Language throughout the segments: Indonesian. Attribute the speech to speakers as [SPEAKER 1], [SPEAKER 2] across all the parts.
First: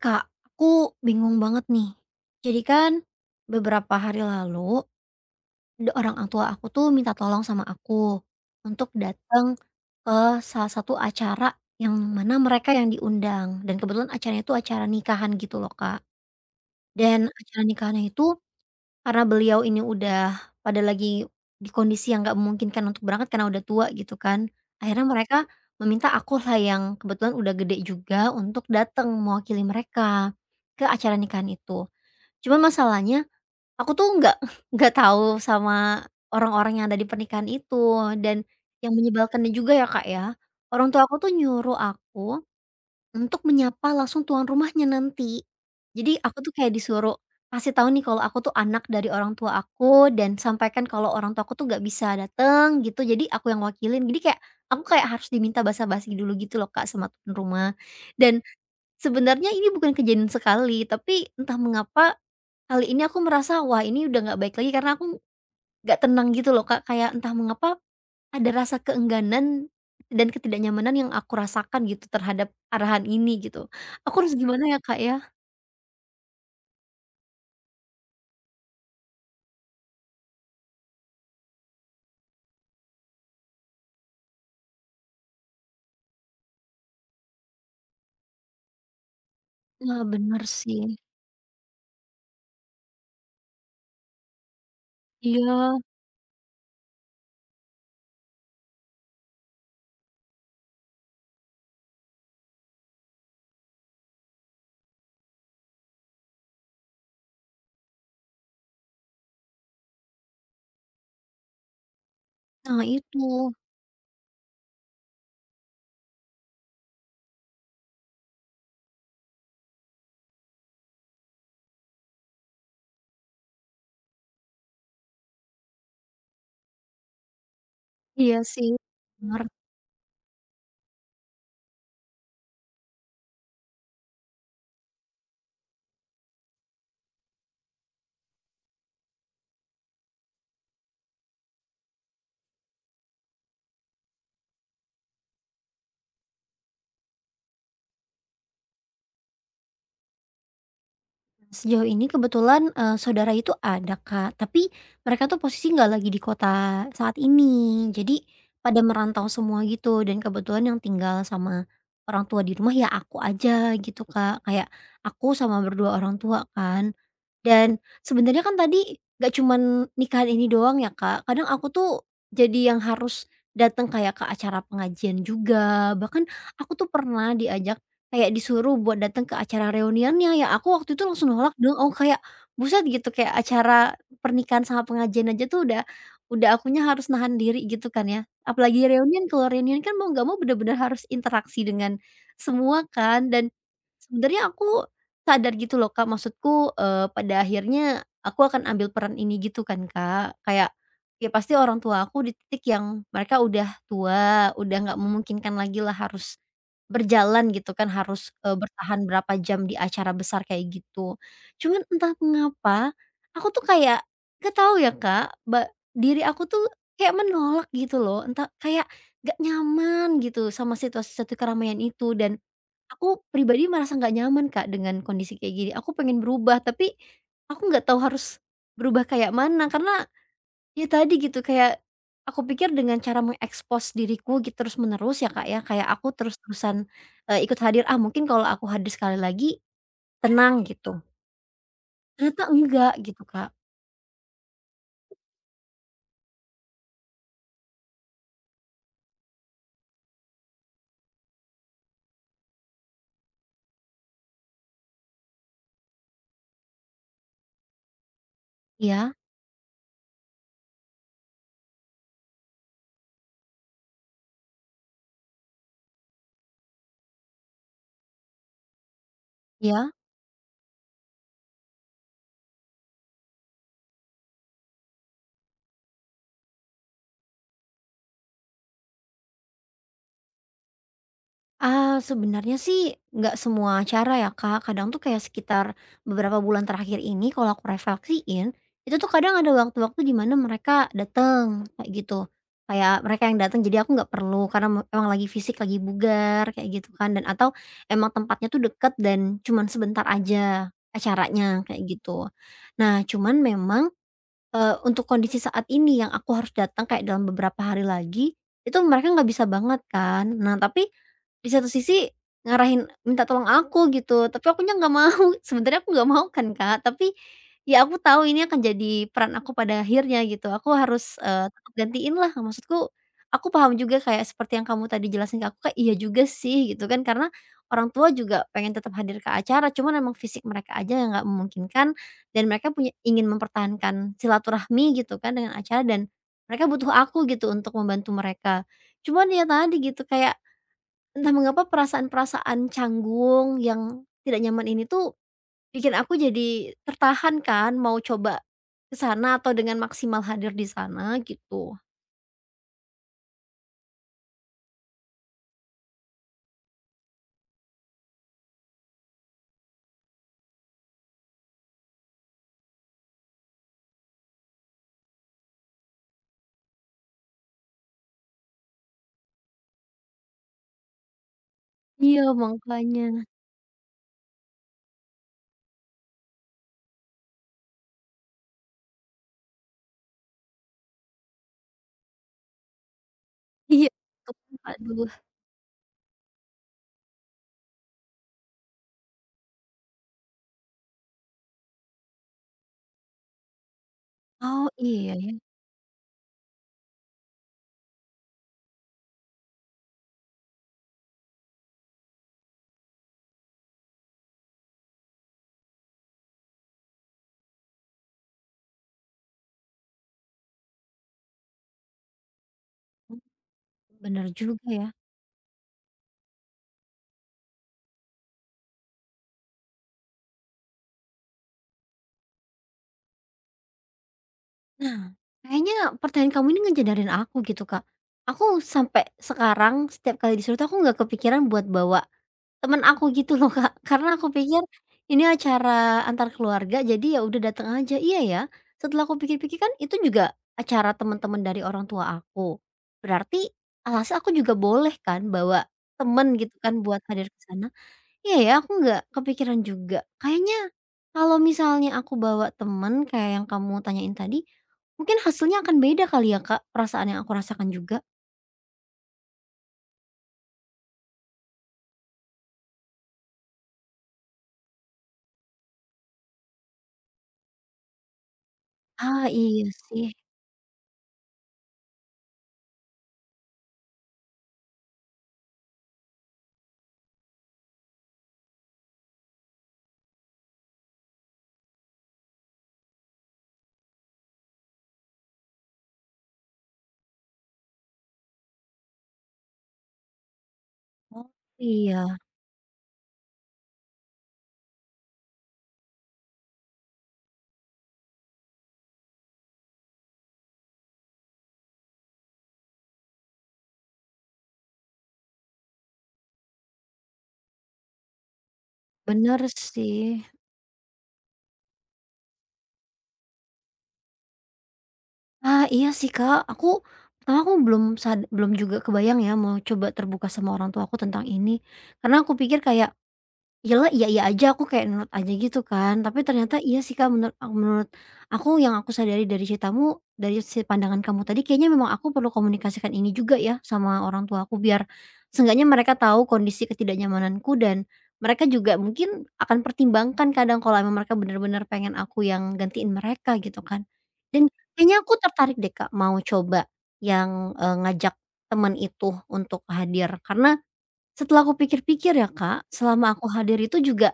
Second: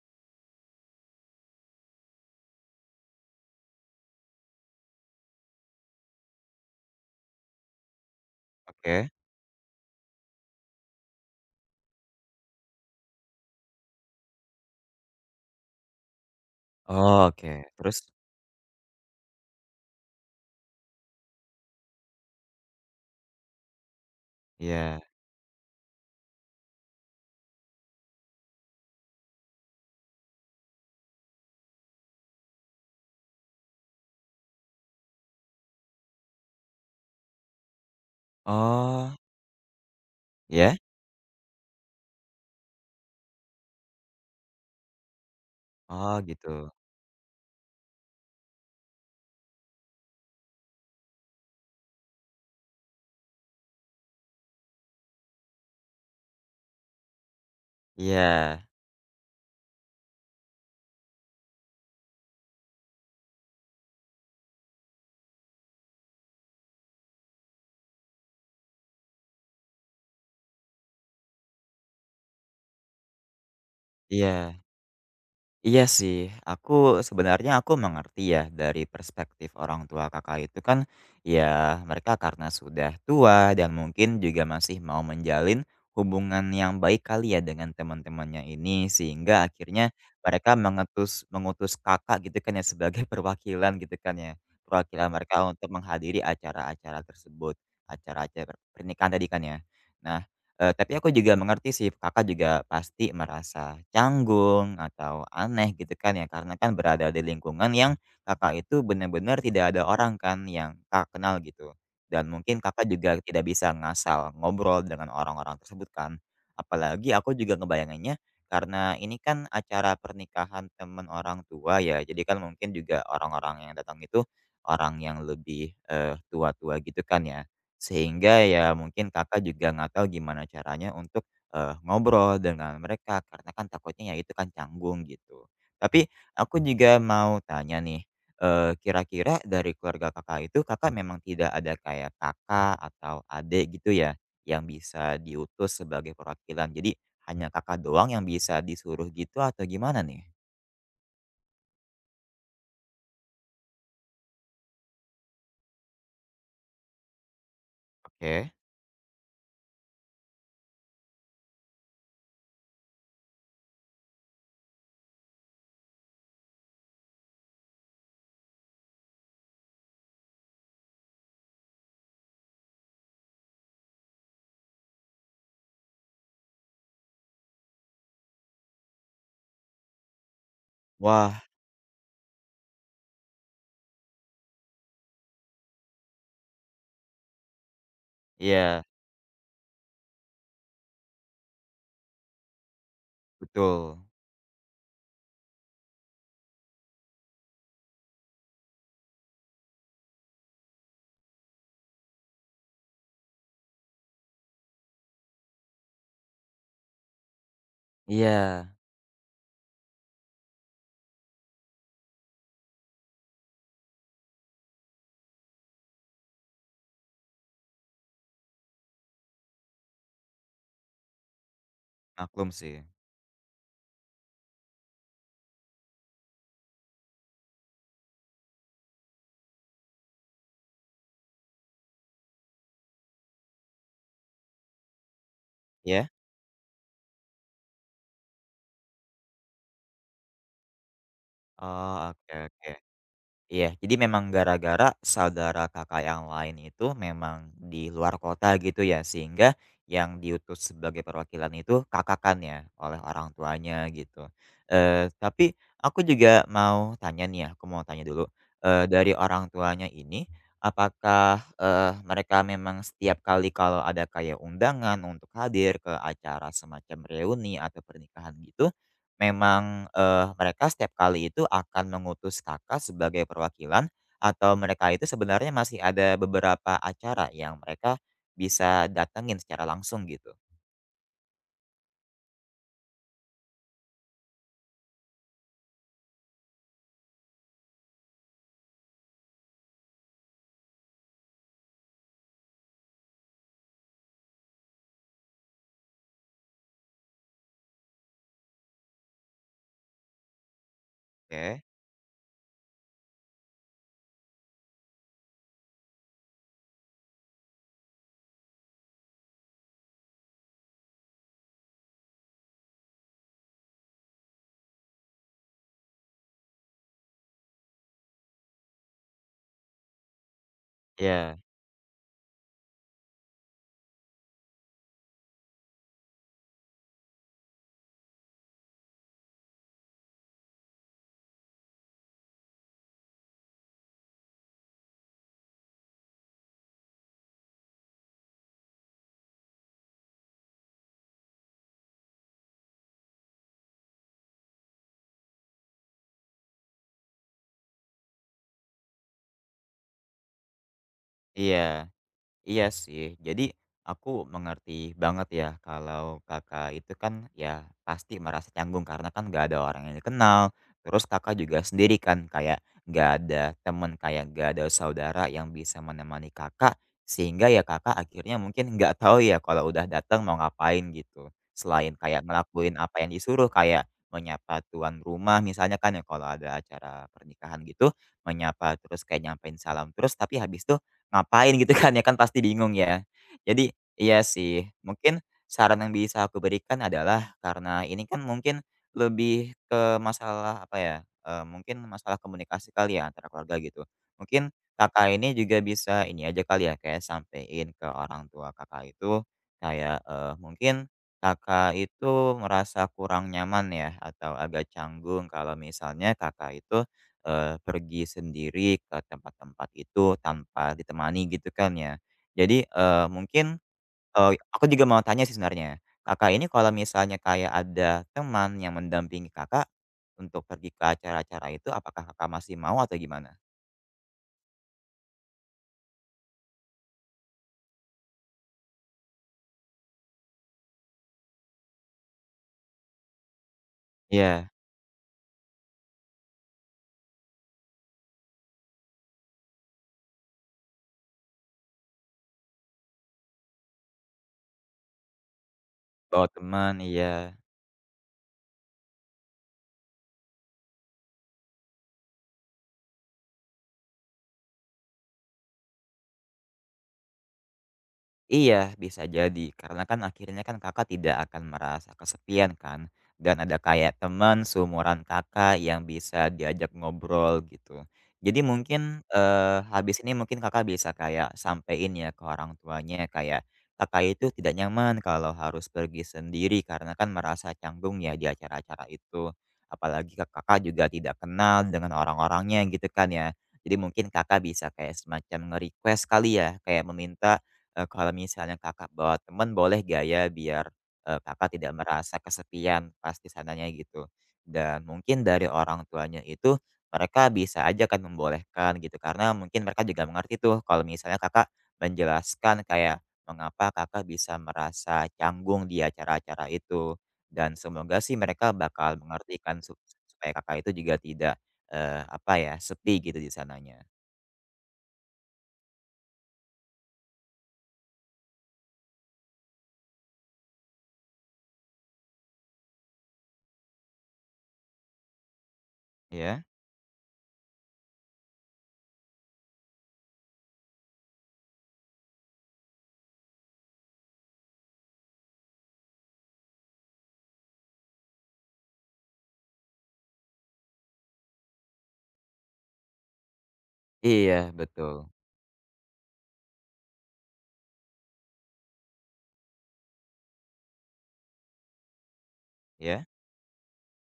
[SPEAKER 1] Kak, aku bingung banget nih. Jadi kan beberapa hari lalu orang tua aku tuh minta tolong sama aku untuk
[SPEAKER 2] Oke.
[SPEAKER 1] datang ke salah satu acara yang mana mereka yang diundang dan kebetulan acaranya itu acara nikahan gitu loh, Kak.
[SPEAKER 2] Oh,
[SPEAKER 1] Dan
[SPEAKER 2] oke.
[SPEAKER 1] acara
[SPEAKER 2] Terus?
[SPEAKER 1] nikahannya itu karena beliau ini udah pada lagi di kondisi yang nggak memungkinkan untuk berangkat karena udah tua gitu kan.
[SPEAKER 2] Iya.
[SPEAKER 1] Akhirnya mereka meminta akulah yang kebetulan udah gede juga untuk datang mewakili mereka ke acara nikahan itu. Cuman masalahnya aku tuh nggak nggak tahu sama orang-orang yang ada di pernikahan itu. Dan yang
[SPEAKER 2] Oh,
[SPEAKER 1] menyebalkannya juga ya, Kak, ya,
[SPEAKER 2] ya.
[SPEAKER 1] orang tua aku tuh nyuruh aku untuk menyapa langsung tuan rumahnya nanti.
[SPEAKER 2] Oh,
[SPEAKER 1] Jadi aku tuh kayak
[SPEAKER 2] gitu.
[SPEAKER 1] disuruh kasih tahu nih kalau aku tuh anak dari orang tua aku dan sampaikan kalau orang tua aku tuh nggak bisa dateng gitu, jadi aku yang wakilin. Jadi kayak aku kayak harus diminta basa-basi dulu gitu loh, Kak, sama tuan rumah. Dan
[SPEAKER 2] Iya,
[SPEAKER 1] sebenarnya ini bukan kejadian sekali, tapi entah mengapa kali ini aku merasa, wah, ini udah nggak baik lagi karena aku nggak tenang gitu loh, Kak, kayak entah mengapa ada rasa keengganan dan ketidaknyamanan yang aku rasakan gitu terhadap arahan ini gitu. Aku harus
[SPEAKER 2] iya.
[SPEAKER 1] gimana ya, Kak, ya?
[SPEAKER 2] Iya sih, aku sebenarnya mengerti ya dari perspektif orang tua Kakak itu kan ya, mereka karena sudah tua dan mungkin juga masih mau menjalin hubungan yang baik kali ya dengan teman-temannya ini sehingga akhirnya
[SPEAKER 1] Nah, bener
[SPEAKER 2] mereka
[SPEAKER 1] sih.
[SPEAKER 2] mengutus mengutus Kakak gitu kan ya sebagai perwakilan gitu kan ya. Perwakilan mereka untuk
[SPEAKER 1] Iya,
[SPEAKER 2] menghadiri acara-acara tersebut, acara-acara pernikahan tadi kan ya. Nah, tapi aku juga mengerti sih, Kakak juga pasti merasa canggung atau aneh gitu kan ya, karena kan berada di lingkungan yang Kakak itu benar-benar tidak ada orang kan yang Kakak kenal gitu. Dan mungkin
[SPEAKER 1] nah
[SPEAKER 2] Kakak juga
[SPEAKER 1] itu.
[SPEAKER 2] tidak bisa ngasal ngobrol dengan orang-orang tersebut kan. Apalagi aku juga ngebayanginnya karena ini kan acara pernikahan teman orang tua ya, jadi kan mungkin juga orang-orang yang datang itu orang yang lebih, tua-tua gitu kan ya.
[SPEAKER 1] Iya
[SPEAKER 2] Sehingga
[SPEAKER 1] sih,
[SPEAKER 2] ya mungkin Kakak
[SPEAKER 1] bener.
[SPEAKER 2] juga nggak tahu gimana caranya untuk, ngobrol dengan mereka karena kan takutnya ya itu kan canggung gitu. Tapi aku juga mau tanya nih, kira-kira dari keluarga Kakak itu Kakak memang tidak ada kayak kakak atau adik gitu ya, yang bisa diutus sebagai perwakilan? Jadi hanya Kakak doang yang bisa disuruh gitu atau gimana nih?
[SPEAKER 1] Sejauh ini kebetulan, saudara itu ada, Kak, tapi mereka tuh posisi nggak lagi di kota saat ini. Jadi
[SPEAKER 2] Oke.
[SPEAKER 1] pada merantau semua gitu dan kebetulan yang tinggal sama orang tua di rumah ya aku aja gitu, Kak. Kayak aku sama berdua orang tua kan. Dan sebenarnya kan tadi nggak cuman nikahan ini doang ya, Kak. Kadang aku tuh jadi yang harus datang kayak ke acara pengajian juga, bahkan aku tuh pernah diajak. Kayak disuruh buat datang ke acara reuniannya, ya aku waktu itu langsung
[SPEAKER 2] Wah,
[SPEAKER 1] nolak dong, aku kayak, buset gitu, kayak acara pernikahan sama pengajian aja tuh udah akunya harus nahan diri gitu kan ya.
[SPEAKER 2] iya,
[SPEAKER 1] Apalagi reunian, kalau reunian kan mau nggak mau bener-bener harus interaksi dengan semua kan, dan
[SPEAKER 2] betul.
[SPEAKER 1] sebenarnya aku sadar gitu loh, Kak, maksudku, pada akhirnya aku akan ambil peran ini gitu kan, Kak, kayak, ya pasti orang tua aku di titik yang mereka udah tua, udah nggak memungkinkan lagi lah harus berjalan gitu kan, harus,
[SPEAKER 2] Iya,
[SPEAKER 1] bertahan berapa jam di acara besar kayak gitu. Cuman entah mengapa, aku tuh kayak gak tahu ya, Kak, diri aku tuh kayak menolak gitu loh, entah kayak gak nyaman gitu sama situasi satu keramaian itu dan
[SPEAKER 2] maklum sih.
[SPEAKER 1] aku pribadi merasa nggak nyaman, Kak, dengan kondisi kayak gini. Aku pengen berubah tapi aku nggak tahu harus berubah kayak mana karena ya tadi gitu kayak, aku pikir dengan cara mengekspos diriku gitu terus-menerus ya, Kak, ya, kayak
[SPEAKER 2] Ya.
[SPEAKER 1] aku terus-terusan, ikut hadir, "Ah, mungkin kalau aku hadir sekali lagi tenang," gitu.
[SPEAKER 2] Oh, oke,
[SPEAKER 1] Ternyata
[SPEAKER 2] oke.
[SPEAKER 1] enggak gitu, Kak.
[SPEAKER 2] Iya, jadi memang gara-gara saudara Kakak yang lain itu memang di luar kota gitu ya, sehingga yang diutus sebagai perwakilan itu kakakannya oleh orang tuanya gitu. Tapi aku juga mau tanya nih ya, aku mau tanya dulu, dari
[SPEAKER 1] Iya
[SPEAKER 2] orang tuanya ini, apakah, mereka memang setiap kali kalau ada kayak undangan untuk hadir ke acara semacam reuni atau pernikahan gitu, memang,
[SPEAKER 1] iya?
[SPEAKER 2] mereka setiap kali itu akan mengutus Kakak sebagai perwakilan, atau mereka itu sebenarnya masih ada beberapa acara yang mereka bisa datengin secara langsung gitu?
[SPEAKER 1] Ah, sebenarnya sih nggak semua acara ya, Kak, kadang tuh kayak sekitar beberapa bulan terakhir ini kalau aku refleksiin, itu tuh kadang ada waktu-waktu di mana mereka datang kayak gitu. Kayak mereka yang datang jadi aku nggak perlu karena emang lagi fisik lagi bugar kayak gitu kan dan atau emang tempatnya tuh deket dan cuman sebentar aja acaranya
[SPEAKER 2] Oke.
[SPEAKER 1] kayak gitu. Nah, cuman memang untuk kondisi saat ini yang aku harus datang kayak dalam beberapa hari lagi, itu mereka nggak bisa banget kan. Nah, tapi di satu sisi ngarahin minta tolong aku gitu, tapi akunya nggak mau. Sebenarnya aku nggak mau kan, Kak, tapi ya aku tahu ini akan jadi peran aku pada akhirnya gitu. Aku harus,
[SPEAKER 2] Iya,
[SPEAKER 1] tetap gantiin lah. Maksudku, aku paham juga kayak seperti yang kamu tadi jelasin ke aku, kayak iya juga sih gitu kan, karena orang tua juga pengen tetap hadir ke acara, cuman emang fisik mereka aja yang nggak memungkinkan dan mereka punya ingin mempertahankan silaturahmi gitu kan dengan acara dan mereka butuh aku gitu untuk membantu mereka. Cuman ya tadi gitu kayak entah mengapa perasaan-perasaan canggung yang tidak nyaman ini tuh bikin aku jadi tertahan kan mau coba ke sana atau dengan maksimal hadir di sana gitu.
[SPEAKER 2] iya. Iya sih. Jadi aku mengerti banget ya kalau Kakak itu kan ya pasti merasa canggung karena kan nggak ada orang yang dikenal. Terus Kakak juga sendiri kan kayak nggak ada teman, kayak nggak ada saudara yang bisa menemani Kakak, sehingga ya Kakak akhirnya mungkin nggak tahu ya kalau udah datang mau ngapain gitu. Selain kayak
[SPEAKER 1] Iya
[SPEAKER 2] ngelakuin apa
[SPEAKER 1] makanya.
[SPEAKER 2] yang disuruh kayak menyapa tuan rumah misalnya kan ya kalau ada acara pernikahan gitu, menyapa terus kayak nyampein salam terus tapi habis itu ngapain gitu kan ya, kan pasti bingung ya. Jadi
[SPEAKER 1] Iya.
[SPEAKER 2] iya sih,
[SPEAKER 1] Aduh.
[SPEAKER 2] mungkin saran yang bisa aku berikan adalah karena ini kan mungkin lebih ke masalah apa ya, mungkin masalah komunikasi kali ya antara keluarga gitu. Mungkin
[SPEAKER 1] Oh
[SPEAKER 2] Kakak
[SPEAKER 1] iya ya,
[SPEAKER 2] ini juga bisa ini aja kali ya kayak sampein ke orang tua Kakak itu kayak, mungkin Kakak itu merasa kurang nyaman ya atau agak canggung kalau misalnya Kakak itu pergi sendiri ke tempat-tempat itu tanpa ditemani gitu kan ya. Jadi, mungkin,
[SPEAKER 1] bener
[SPEAKER 2] aku
[SPEAKER 1] juga
[SPEAKER 2] juga
[SPEAKER 1] ya.
[SPEAKER 2] mau tanya sih sebenarnya, Kakak ini kalau misalnya kayak ada teman yang mendampingi Kakak untuk pergi ke acara-acara itu, apakah Kakak masih mau atau gimana?
[SPEAKER 1] Nah, kayaknya pertanyaan kamu ini ngejadarin aku gitu, Kak. Aku sampai sekarang setiap kali disuruh tuh aku nggak kepikiran buat bawa teman aku gitu loh, Kak. Karena aku
[SPEAKER 2] Iya,
[SPEAKER 1] pikir ini acara antar keluarga jadi ya udah datang aja. Iya ya, setelah aku pikir-pikir kan itu juga acara teman-teman dari orang tua aku. Berarti, alhasil aku juga boleh kan bawa
[SPEAKER 2] bawa
[SPEAKER 1] temen gitu kan
[SPEAKER 2] teman,
[SPEAKER 1] buat
[SPEAKER 2] iya.
[SPEAKER 1] hadir ke sana? Iya ya, aku nggak kepikiran juga. Kayaknya kalau misalnya aku bawa temen kayak yang kamu tanyain tadi, mungkin hasilnya akan beda kali ya, Kak, perasaan yang aku rasakan juga.
[SPEAKER 2] Iya, bisa jadi. Karena kan akhirnya kan Kakak tidak akan merasa kesepian kan, dan ada kayak teman seumuran Kakak yang bisa diajak ngobrol gitu. Jadi mungkin,
[SPEAKER 1] Ah, iya
[SPEAKER 2] habis
[SPEAKER 1] sih.
[SPEAKER 2] ini mungkin Kakak bisa kayak sampein ya ke orang tuanya kayak, Kakak itu tidak nyaman kalau harus pergi sendiri karena kan merasa canggung ya di acara-acara itu. Apalagi ka Kakak juga tidak kenal dengan orang-orangnya gitu kan ya. Jadi mungkin Kakak bisa kayak semacam nge-request kali ya, kayak meminta kalau misalnya Kakak bawa temen boleh gaya biar,
[SPEAKER 1] Oh.
[SPEAKER 2] Kakak tidak merasa
[SPEAKER 1] Iya,
[SPEAKER 2] kesepian pas di sananya gitu. Dan mungkin dari orang tuanya itu mereka bisa aja kan membolehkan gitu, karena mungkin mereka juga mengerti tuh kalau misalnya Kakak menjelaskan kayak mengapa Kakak bisa merasa canggung di acara-acara itu. Dan semoga sih mereka bakal mengerti
[SPEAKER 1] bener
[SPEAKER 2] kan sup
[SPEAKER 1] sih.
[SPEAKER 2] supaya Kakak itu juga tidak, apa ya, sepi gitu di sananya.
[SPEAKER 1] Ah, iya sih, Kak, aku pertama aku belum belum juga kebayang ya mau coba terbuka sama orang tua aku tentang ini. Karena aku pikir kayak iyalah, iya-iya aja, aku kayak nurut aja gitu kan, tapi
[SPEAKER 2] Ya.
[SPEAKER 1] ternyata iya sih, Kak, menurut ak menurut aku yang aku sadari dari ceritamu, dari si pandangan kamu tadi kayaknya memang aku perlu komunikasikan ini juga ya sama orang tua aku, biar seenggaknya mereka tahu kondisi ketidaknyamananku dan mereka juga mungkin akan pertimbangkan kadang kalau emang mereka benar-benar pengen aku yang gantiin mereka gitu kan. Dan
[SPEAKER 2] Iya
[SPEAKER 1] kayaknya
[SPEAKER 2] betul.
[SPEAKER 1] aku tertarik deh, Kak, mau coba yang, ngajak teman itu untuk hadir, karena setelah aku pikir-pikir ya, Kak,
[SPEAKER 2] Ya.
[SPEAKER 1] selama aku hadir itu juga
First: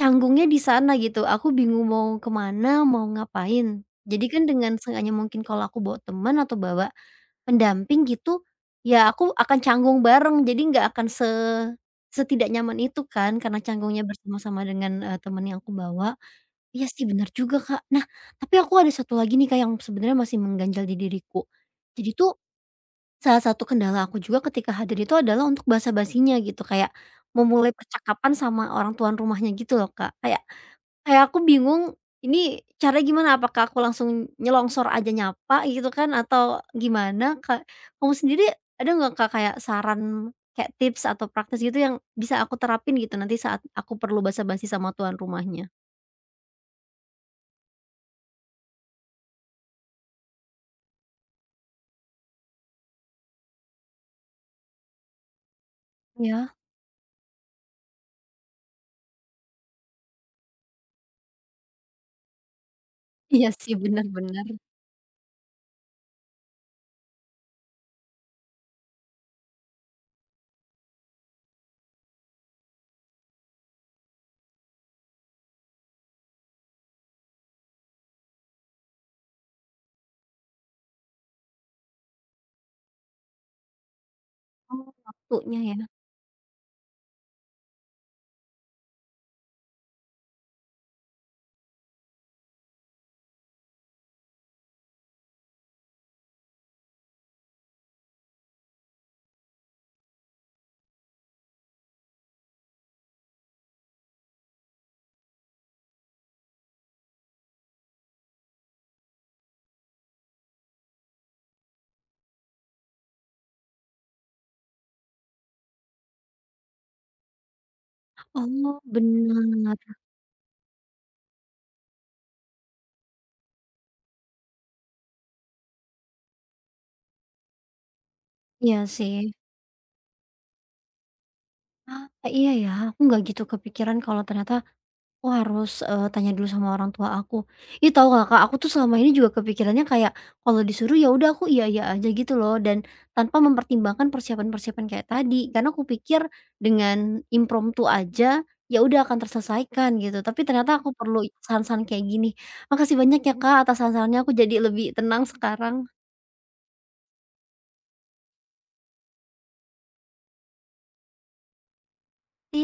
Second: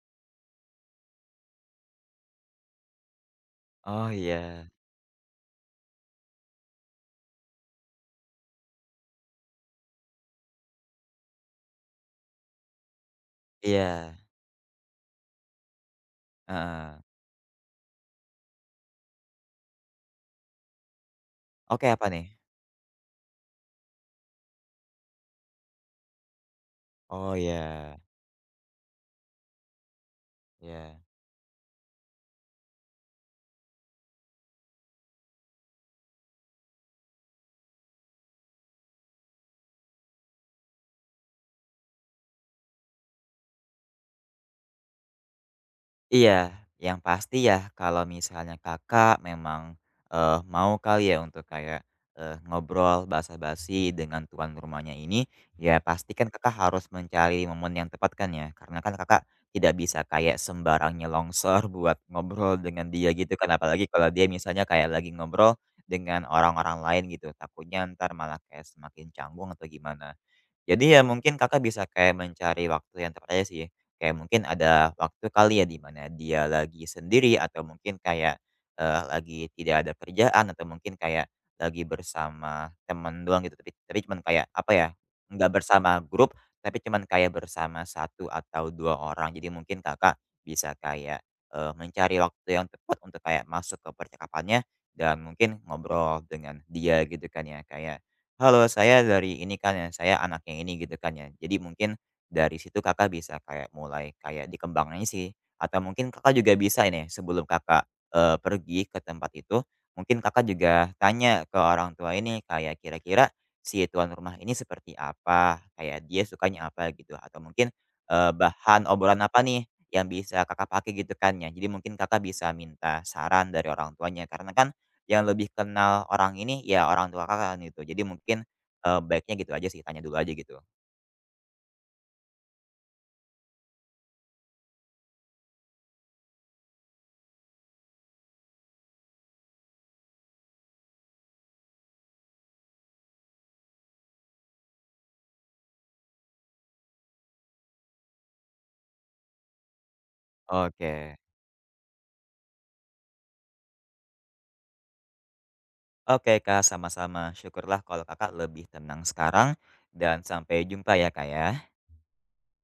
[SPEAKER 1] canggungnya di sana gitu, aku bingung mau ke mana, mau ngapain.
[SPEAKER 2] Oh
[SPEAKER 1] Jadi kan
[SPEAKER 2] iya.
[SPEAKER 1] dengan seenggaknya mungkin kalau aku bawa teman atau bawa pendamping gitu, ya aku akan canggung bareng, jadi nggak akan setidak nyaman itu kan, karena canggungnya
[SPEAKER 2] Iya,
[SPEAKER 1] bersama-sama dengan, teman yang aku bawa. Iya
[SPEAKER 2] heeh.
[SPEAKER 1] sih benar juga, Kak. Nah, tapi aku ada satu lagi nih, Kak, yang sebenarnya masih mengganjal di diriku.
[SPEAKER 2] Oke, apa
[SPEAKER 1] Jadi
[SPEAKER 2] nih?
[SPEAKER 1] tuh salah satu kendala aku juga ketika hadir itu adalah untuk basa-basinya gitu, kayak
[SPEAKER 2] Oh,
[SPEAKER 1] memulai
[SPEAKER 2] ya,
[SPEAKER 1] percakapan sama orang tuan rumahnya gitu loh, Kak. Kayak
[SPEAKER 2] ya.
[SPEAKER 1] kayak aku bingung ini caranya gimana, apakah aku langsung nyelongsor aja nyapa gitu kan atau gimana, Kak? Kamu sendiri ada nggak, Kak, kayak saran kayak tips atau praktis gitu yang bisa aku terapin gitu nanti saat aku perlu basa-basi sama tuan rumahnya?
[SPEAKER 2] Iya, yang pasti ya kalau misalnya Kakak memang, mau kali ya untuk kayak, ngobrol basa-basi dengan tuan rumahnya ini, ya pasti kan
[SPEAKER 1] Ya,
[SPEAKER 2] Kakak harus mencari momen yang tepat kan ya, karena kan Kakak tidak bisa kayak sembarangnya longsor buat ngobrol dengan dia gitu
[SPEAKER 1] iya
[SPEAKER 2] kan,
[SPEAKER 1] sih,
[SPEAKER 2] apalagi
[SPEAKER 1] benar
[SPEAKER 2] kalau dia
[SPEAKER 1] benar.
[SPEAKER 2] misalnya kayak lagi ngobrol dengan orang-orang lain gitu, takutnya ntar malah kayak semakin canggung atau gimana. Jadi ya mungkin Kakak bisa kayak mencari waktu yang tepat aja sih. Kayak mungkin ada waktu kali ya di mana dia lagi sendiri atau mungkin kayak, lagi tidak ada kerjaan atau mungkin kayak lagi bersama teman doang gitu, tapi cuman kayak apa ya,
[SPEAKER 1] Oh,
[SPEAKER 2] nggak
[SPEAKER 1] waktunya ya?
[SPEAKER 2] bersama grup, tapi cuman kayak bersama satu atau 2 orang. Jadi mungkin Kakak bisa kayak, mencari waktu yang tepat untuk kayak masuk ke percakapannya dan mungkin ngobrol dengan dia gitu kan ya, kayak halo, saya dari ini kan ya, saya anaknya ini gitu kan ya. Jadi mungkin dari situ Kakak bisa kayak mulai kayak dikembangin sih, atau mungkin Kakak juga bisa ini sebelum Kakak, pergi ke tempat itu, mungkin Kakak juga tanya ke orang tua ini kayak kira-kira si tuan rumah ini seperti apa, kayak dia sukanya apa gitu, atau mungkin,
[SPEAKER 1] Oh,
[SPEAKER 2] bahan obrolan apa nih
[SPEAKER 1] benar.
[SPEAKER 2] yang bisa Kakak pakai gitu kan ya. Jadi mungkin Kakak bisa minta saran dari orang tuanya, karena kan yang lebih kenal orang ini, ya orang tua Kakak kan, gitu. Jadi mungkin,
[SPEAKER 1] Iya sih.
[SPEAKER 2] baiknya gitu aja sih, tanya dulu aja gitu.
[SPEAKER 1] Ah, iya ya, aku nggak gitu kepikiran kalau ternyata aku harus, tanya dulu sama orang tua aku. Ih, tahu nggak, Kak, aku tuh selama ini juga kepikirannya kayak kalau disuruh ya udah aku iya-iya aja gitu loh dan tanpa mempertimbangkan persiapan-persiapan kayak tadi. Karena aku pikir dengan impromptu aja, ya udah akan terselesaikan gitu, tapi ternyata aku
[SPEAKER 2] Oke.
[SPEAKER 1] perlu saran-saran kayak gini. Makasih banyak ya, Kak, atas saran-sarannya, aku jadi lebih tenang sekarang.
[SPEAKER 2] Oke Kak, sama-sama. Syukurlah kalau Kakak lebih tenang sekarang, dan sampai jumpa ya Kak ya.
[SPEAKER 1] Iya.